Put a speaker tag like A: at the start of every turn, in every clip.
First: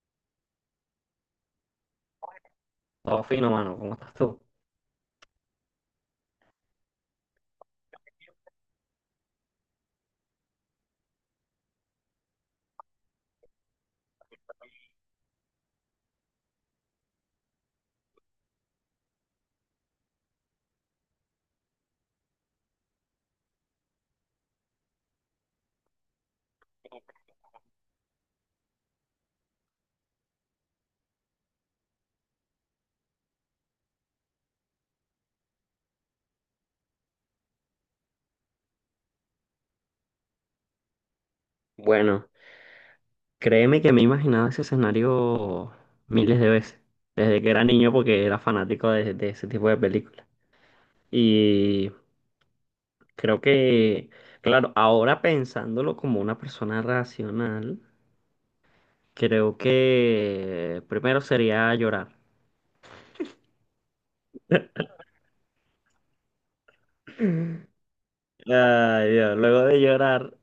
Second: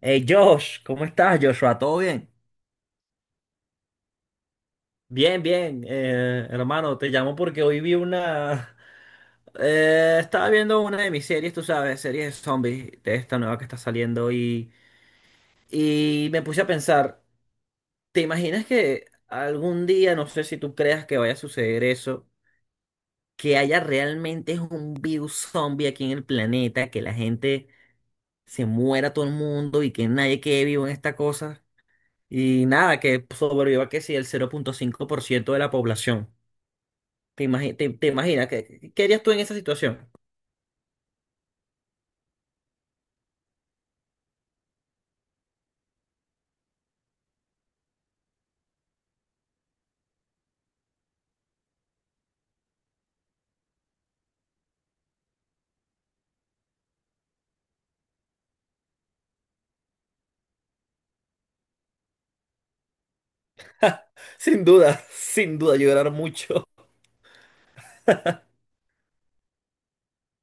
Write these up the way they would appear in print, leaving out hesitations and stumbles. A: Hey Josh, ¿cómo estás, Joshua? ¿Todo bien?
B: Todo fino, mano. ¿Cómo estás tú?
A: Bien, bien, hermano, te llamo porque hoy estaba viendo una de mis series, tú sabes, series de zombies, de esta nueva que está saliendo y me puse a pensar, ¿te imaginas que algún día, no sé si tú creas que vaya a suceder eso, que haya realmente un virus zombie aquí en el planeta, que la gente se muera todo el mundo y que nadie quede vivo en esta cosa? Y nada, que sobreviva que si el 0,5% de la población. ¿Te imaginas? ¿Qué harías tú en esa situación?
B: Bueno, créeme que me he imaginado ese escenario miles de veces, desde que era niño porque era fanático de ese tipo de películas. Y creo que, claro, ahora pensándolo como una persona racional, creo que primero sería llorar.
A: Sin duda, sin duda, llorar mucho.
B: Ay, Dios, luego de llorar,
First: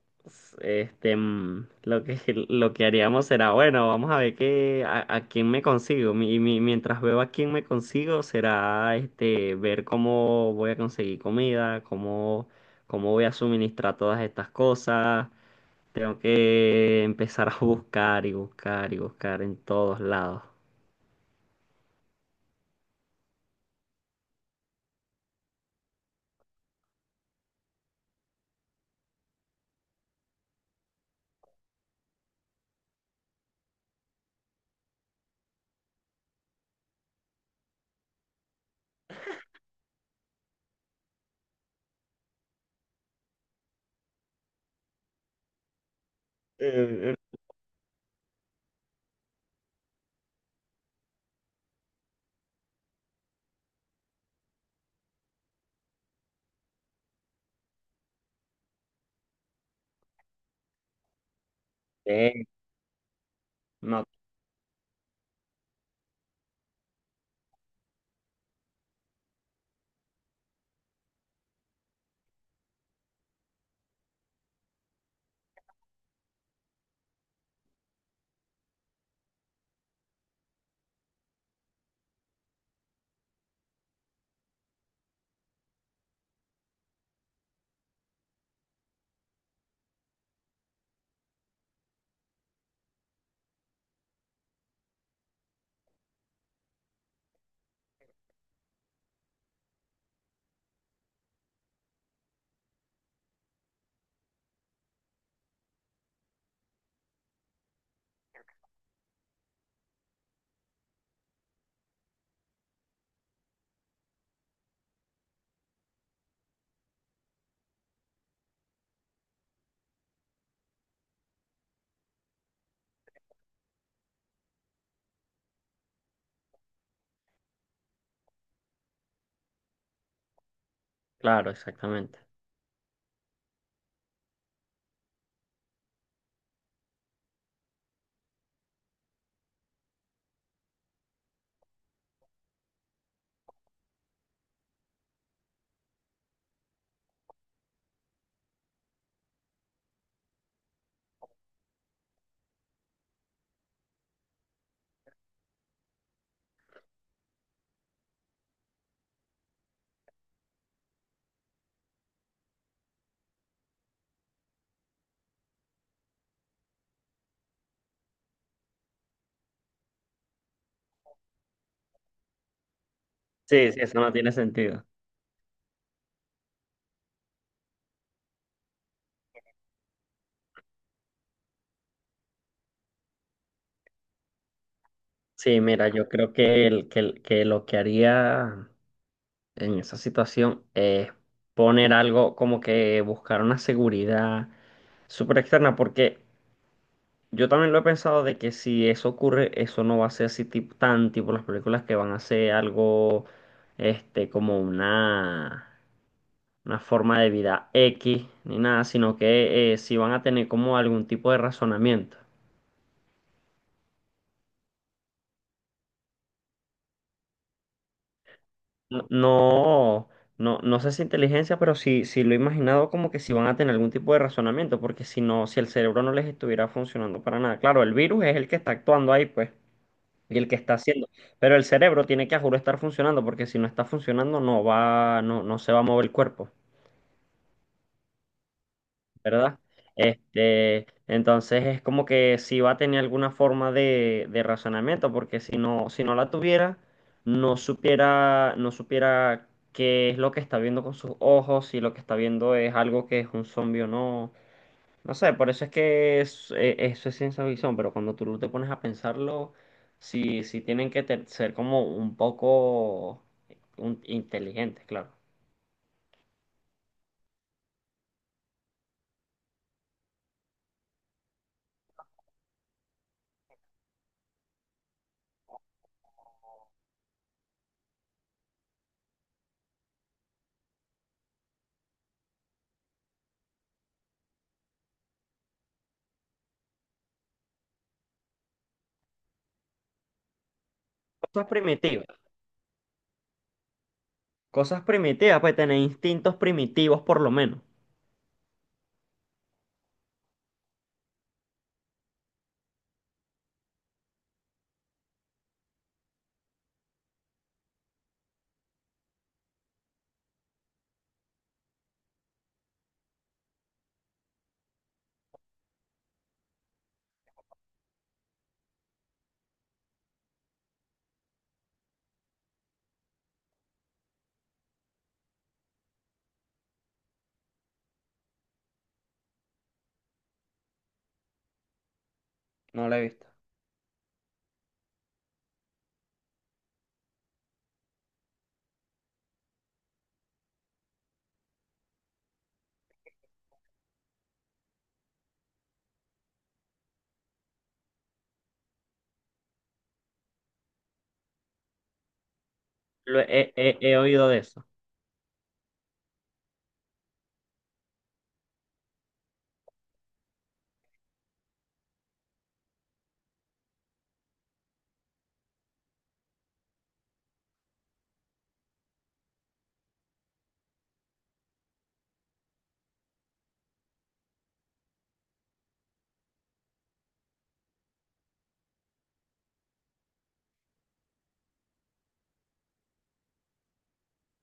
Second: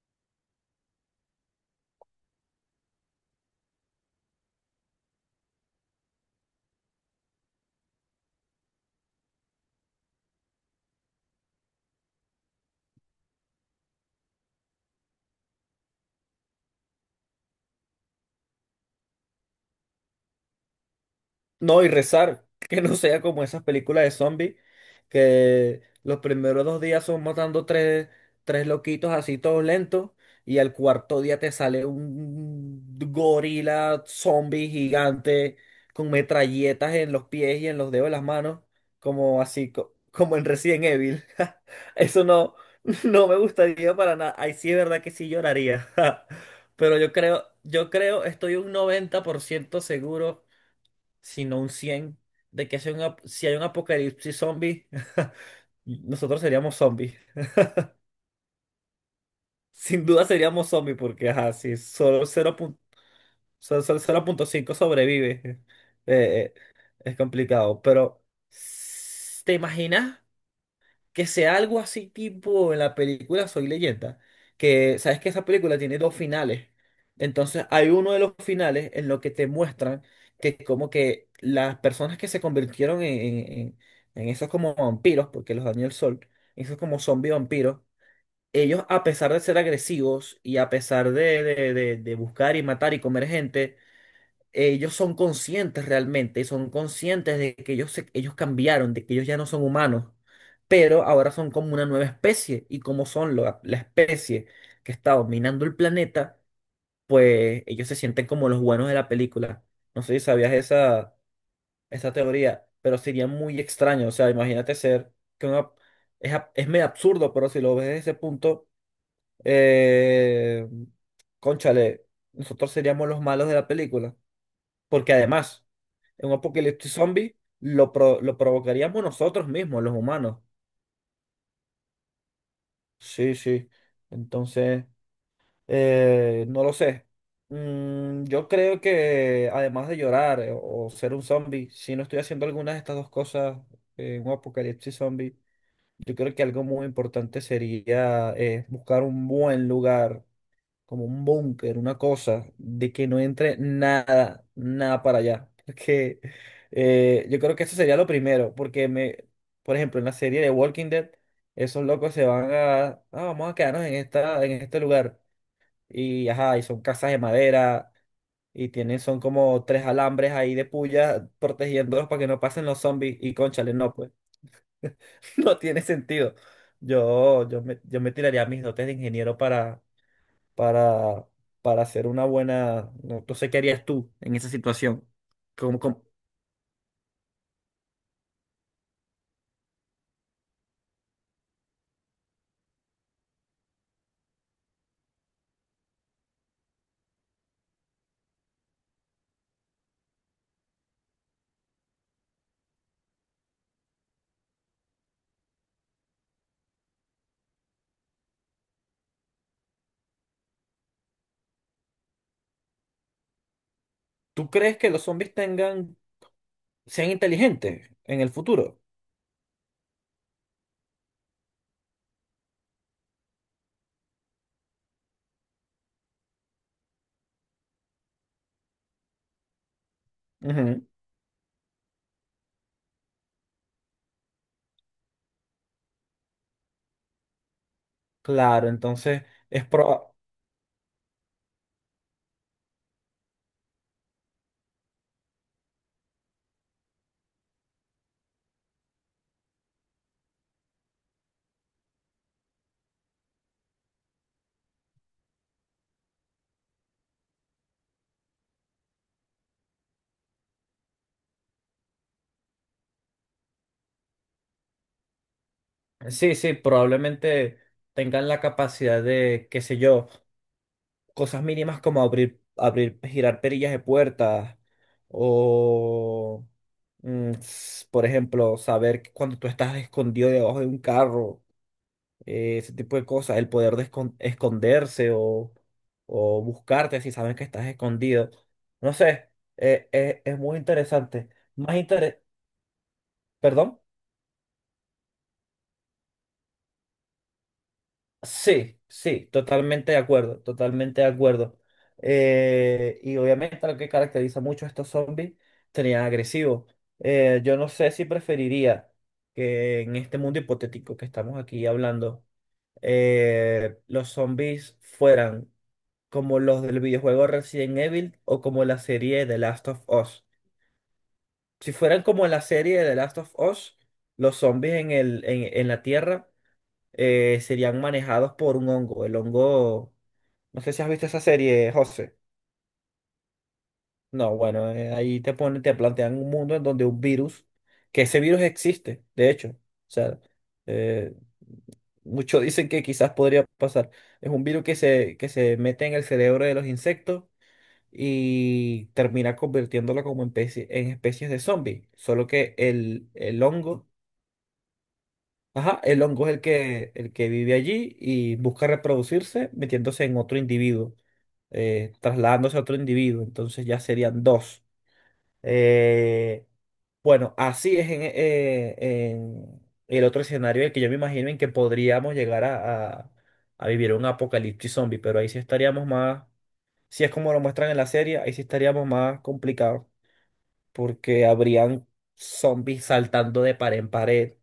B: este, mm, lo que, lo que haríamos será, bueno, vamos a ver a quién me consigo. Mientras veo a quién me consigo, será, este, ver cómo voy a conseguir comida, cómo, cómo voy a suministrar todas estas cosas. Tengo que empezar a buscar y buscar y buscar en todos lados.
A: No, y rezar, que no sea como esas películas de zombies, que los primeros 2 días son matando tres loquitos así todos lentos, y al cuarto día te sale un gorila zombie gigante con metralletas en los pies y en los dedos de las manos, como así, como en Resident Evil. Eso no, no me gustaría para nada. Ahí sí es verdad que sí lloraría. Pero yo
B: Eh,
A: creo, yo creo, estoy un 90% seguro sino un 100 de que si hay un apocalipsis zombie, nosotros seríamos zombies. Sin duda seríamos zombies, porque ajá, si solo
B: eh, eh,
A: cero pun- solo- solo
B: no,
A: 0,5 sobrevive, eh, eh, es complicado. Pero, ¿te imaginas? Que sea algo así tipo en la película Soy Leyenda, que sabes que esa película tiene dos finales. Entonces hay uno de los finales en lo que te muestran que como que las personas que se convirtieron en esos como vampiros, porque los dañó el sol, esos como zombies vampiros, ellos a pesar de ser agresivos y a pesar de buscar y matar y comer gente, ellos son conscientes realmente, son conscientes de que ellos cambiaron, de que ellos ya no son humanos, pero ahora son como una nueva especie y como son la especie que está dominando el planeta, pues ellos se sienten como los buenos de la película. No sé si sabías esa teoría, pero sería muy extraño, o sea, imagínate ser que una- es, ab- es medio absurdo, pero si lo ves desde ese punto, eh, cónchale, nosotros seríamos los malos de la película. Porque además, un apocalipsis zombie lo provocaríamos nosotros mismos, los humanos.
B: claro, exactamente.
A: Sí, sí. Entonces, no lo sé. Yo creo que además de llorar o ser un zombie, si no estoy haciendo alguna de estas dos cosas, un apocalipsis zombie, yo creo que algo muy importante sería buscar un buen lugar como un búnker, una cosa, de que no entre nada, nada para allá. Porque yo creo que eso sería lo primero, por ejemplo, en la serie de Walking Dead, esos locos se van a, vamos a quedarnos en este lugar. Y ajá, y son casas de madera, y tienen, son como tres alambres ahí de puya protegiéndolos para que no pasen los zombies. Y
B: Sí,
A: cónchale,
B: sí,
A: no,
B: eso no
A: pues,
B: tiene sentido.
A: no tiene sentido. Yo me tiraría mis dotes de ingeniero para para, para hacer una buena... No, no sé qué harías tú en esa situación.
B: Sí,
A: Como,
B: mira,
A: como-
B: yo creo que lo que haría en esa situación es poner algo como que buscar una seguridad súper externa, porque yo también lo he pensado de que si eso ocurre, eso no va a ser así tan tipo las películas, que van a ser algo este, como una forma de vida X ni nada, sino que sí van a tener como algún tipo de razonamiento.
A: ¿Tú crees que los zombies tengan, sean inteligentes en el futuro?
B: No, no, no sé si inteligencia, pero sí, sí lo he imaginado como que si van a tener algún tipo de razonamiento, porque si no, si el cerebro no les estuviera funcionando para nada. Claro, el virus es el que está actuando ahí, pues, y el que está
A: Ujú.
B: haciendo, pero el cerebro tiene que a juro estar funcionando, porque si no está funcionando, no va, no, no se va a mover el cuerpo.
A: Claro, entonces
B: ¿Verdad?
A: es proba-
B: Este, entonces es como que si va a tener alguna forma de razonamiento, porque si no, si no la tuviera, no supiera, no supiera qué es lo que está viendo con sus ojos, si lo que está viendo es algo que es un zombie o no. No sé, por eso es que eso es ciencia ficción, pero cuando tú te pones a pensarlo, sí, sí tienen que ser como un poco inteligentes, claro.
A: sí, sí, probablemente tengan la capacidad de, qué sé yo, cosas mínimas como abrir, girar perillas de puertas o, por ejemplo, saber que cuando tú estás escondido debajo de un carro ese tipo de cosas, el poder de esconderse o buscarte si saben que estás escondido. No sé, es muy interesante.
B: Cosas
A: Más interés,
B: primitivas,
A: ¿perdón?
B: cosas primitivas, pues tener instintos primitivos por lo menos.
A: Sí, sí, totalmente de acuerdo, totalmente de acuerdo. Y obviamente lo que caracteriza mucho a estos zombies serían agresivos. Yo no sé si preferiría que en este mundo hipotético que estamos aquí hablando, los zombies fueran como los del videojuego Resident Evil o como la serie The Last of Us. Si fueran como la serie de The Last of Us, los zombies en la Tierra serían manejados por un hongo. El hongo, no sé si has visto esa serie, José.
B: No la he visto.
A: No, bueno, ahí te ponen, te plantean un mundo en donde un virus, que ese virus existe, de hecho. O sea, eh, muchos dicen que quizás podría pasar. Es un virus que se, mete en el cerebro de los insectos y termina convirtiéndola como en especies de zombie. Solo que el, el hongo,
B: He oído de eso.
A: ajá, el hongo es el que vive allí y busca reproducirse metiéndose en otro individuo, trasladándose a otro individuo. Entonces ya serían dos. Eh, bueno, así es en el otro escenario el que yo me imagino en que podríamos llegar a vivir un apocalipsis zombie, pero ahí sí estaríamos más, si es como lo muestran en la serie, ahí sí estaríamos más complicados porque habrían zombies saltando de pared en pared,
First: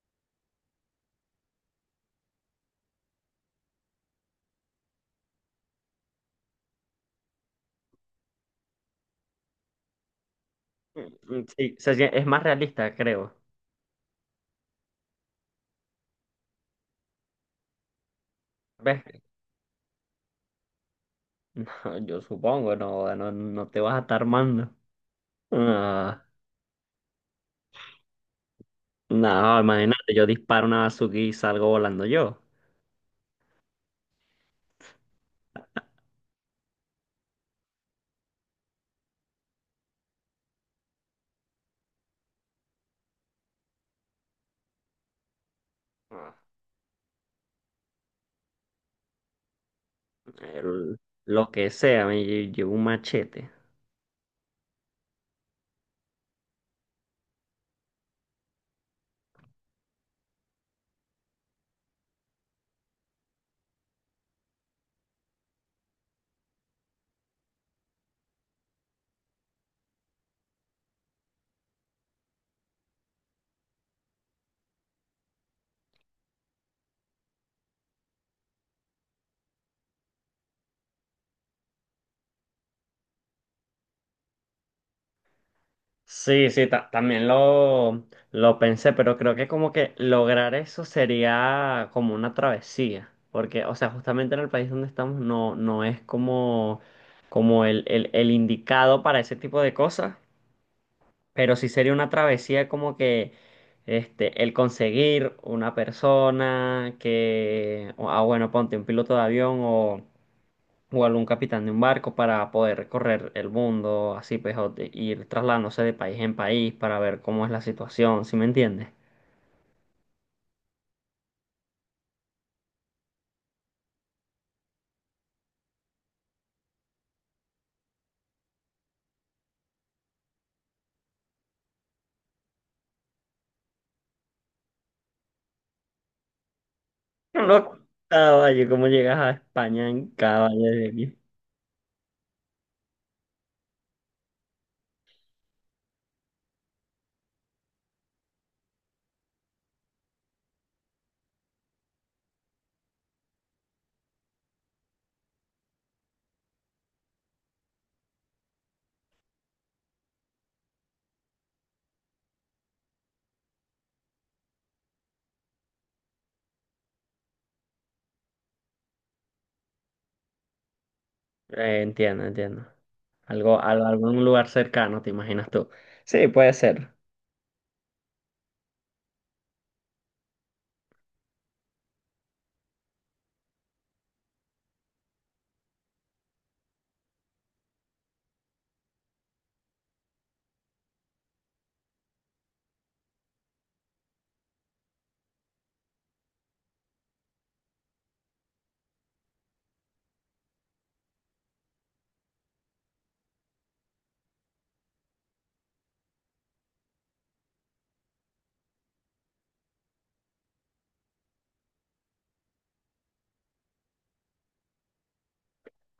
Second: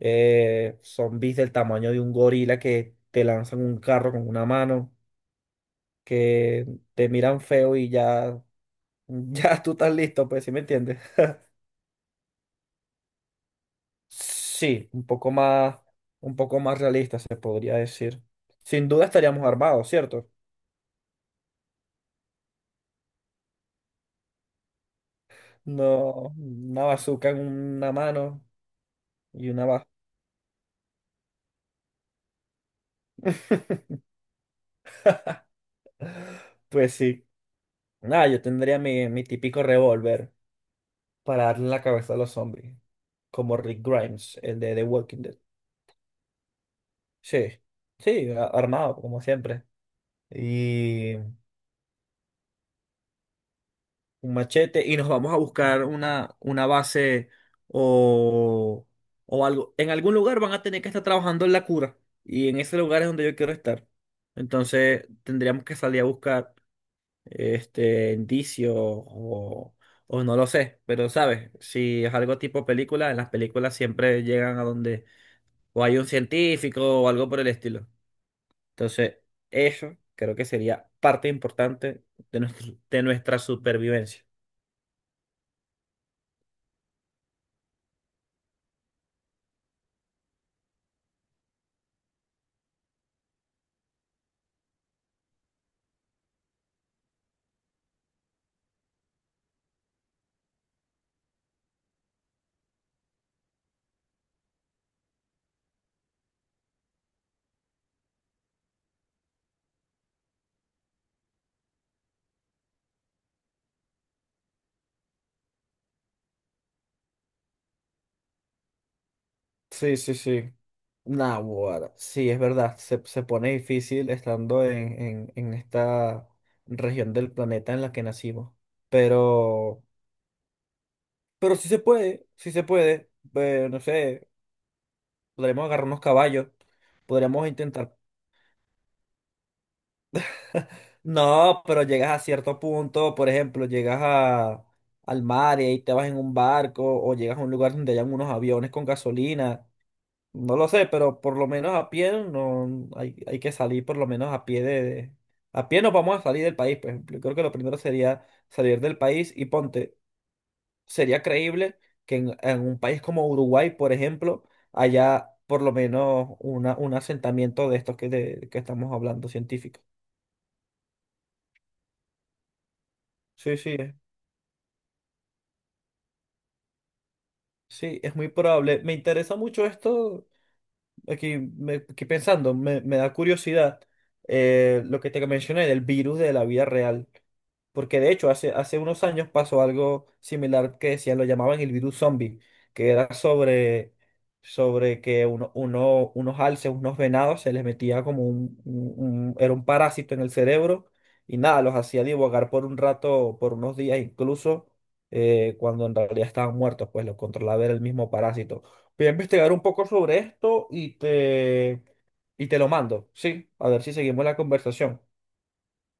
A: zombies del tamaño de un gorila que te lanzan un carro con una mano, que te miran feo y ya, ya tú estás listo, pues, ¿sí me entiendes?
B: Sí, es más realista, creo.
A: Sí, un poco más realista se podría decir. Sin
B: ¿Ves?
A: duda estaríamos armados, ¿cierto?
B: No, yo supongo, no, no, no te vas a estar armando. Ah,
A: No, una bazooka en una mano y
B: no,
A: una baja.
B: imagínate, yo disparo una bazooka y salgo volando yo.
A: Pues sí. Nada, yo tendría mi típico revólver para darle en la cabeza a los zombies, como Rick Grimes, el de The Walking Dead.
B: Ah,
A: Sí, sí, armado, como siempre.
B: el-
A: Y
B: lo que sea, llevo un machete.
A: un machete, y nos vamos a buscar una base o, o algo. En algún lugar van a tener que estar trabajando en la cura, y en ese lugar es donde yo quiero estar. Entonces tendríamos que salir a buscar indicios o no lo sé, pero sabes, si es algo tipo película, en las películas siempre llegan a donde o hay un científico o algo por el estilo. Entonces, eso creo que sería parte importante de nuestra supervivencia.
B: Sí, sí, también lo pensé, pero creo que como que lograr eso sería como una travesía, porque, o sea, justamente en el país donde estamos no, no es como, como el indicado para ese tipo de cosas, pero sí sería una travesía como que este, el conseguir una persona que, ah, bueno, ponte un piloto de avión o algún capitán de un barco para poder recorrer el mundo, así pues, ir trasladándose de país en país para ver cómo es la situación, ¿sí me entiendes?
A: Sí, sí, sí. Nah, bueno, sí, es verdad, se pone difícil estando en esta región del planeta en la que nacimos. Pero, pero sí se puede, sí se puede. No sé, podríamos agarrar unos caballos,
B: No,
A: podríamos
B: lo
A: intentar.
B: caballo, cómo llegas a España en caballo de aquí.
A: No, pero llegas a cierto punto, por ejemplo, llegas al mar y ahí te vas en un barco o llegas a un lugar donde hayan unos aviones con gasolina. No lo sé, pero por lo menos a pie no hay, hay que salir por lo menos a pie. A pie nos vamos a salir del país, por ejemplo. Yo creo que lo primero sería salir del país y ponte, sería creíble que en un país como Uruguay, por ejemplo, haya por lo menos un asentamiento de estos de que estamos hablando, científicos.
B: Entiendo, entiendo.
A: Sí,
B: Algo,
A: sí.
B: algún lugar cercano, ¿te imaginas tú? Sí, puede ser.
A: Sí, es muy probable. Me interesa mucho esto, aquí, aquí pensando, me da curiosidad lo que te mencioné del virus de la vida real. Porque de hecho, hace unos años pasó algo similar que decían, lo llamaban el virus zombie, que era sobre que unos alces, unos venados, se les metía como era un parásito en el cerebro y nada, los hacía divagar por un rato, por unos días incluso, cuando en realidad estaban muertos, pues los controlaba era el mismo parásito. Voy a investigar un poco sobre esto y y te lo mando, ¿sí? A ver si seguimos la conversación.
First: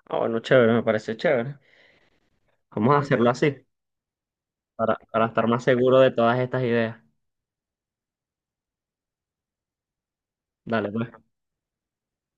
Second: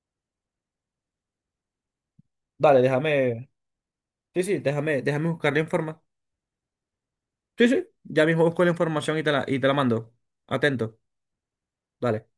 B: Ah, bueno, chévere, me parece chévere.
A: Dale,
B: Vamos a hacerlo
A: déjame.
B: así,
A: Sí, sí, déjame,
B: para
A: déjame
B: estar
A: buscar la
B: más seguro
A: información.
B: de todas estas ideas.
A: Sí, sí, ya mismo busco la información y y te la mando.
B: Dale,
A: Atento,
B: pues.
A: dale.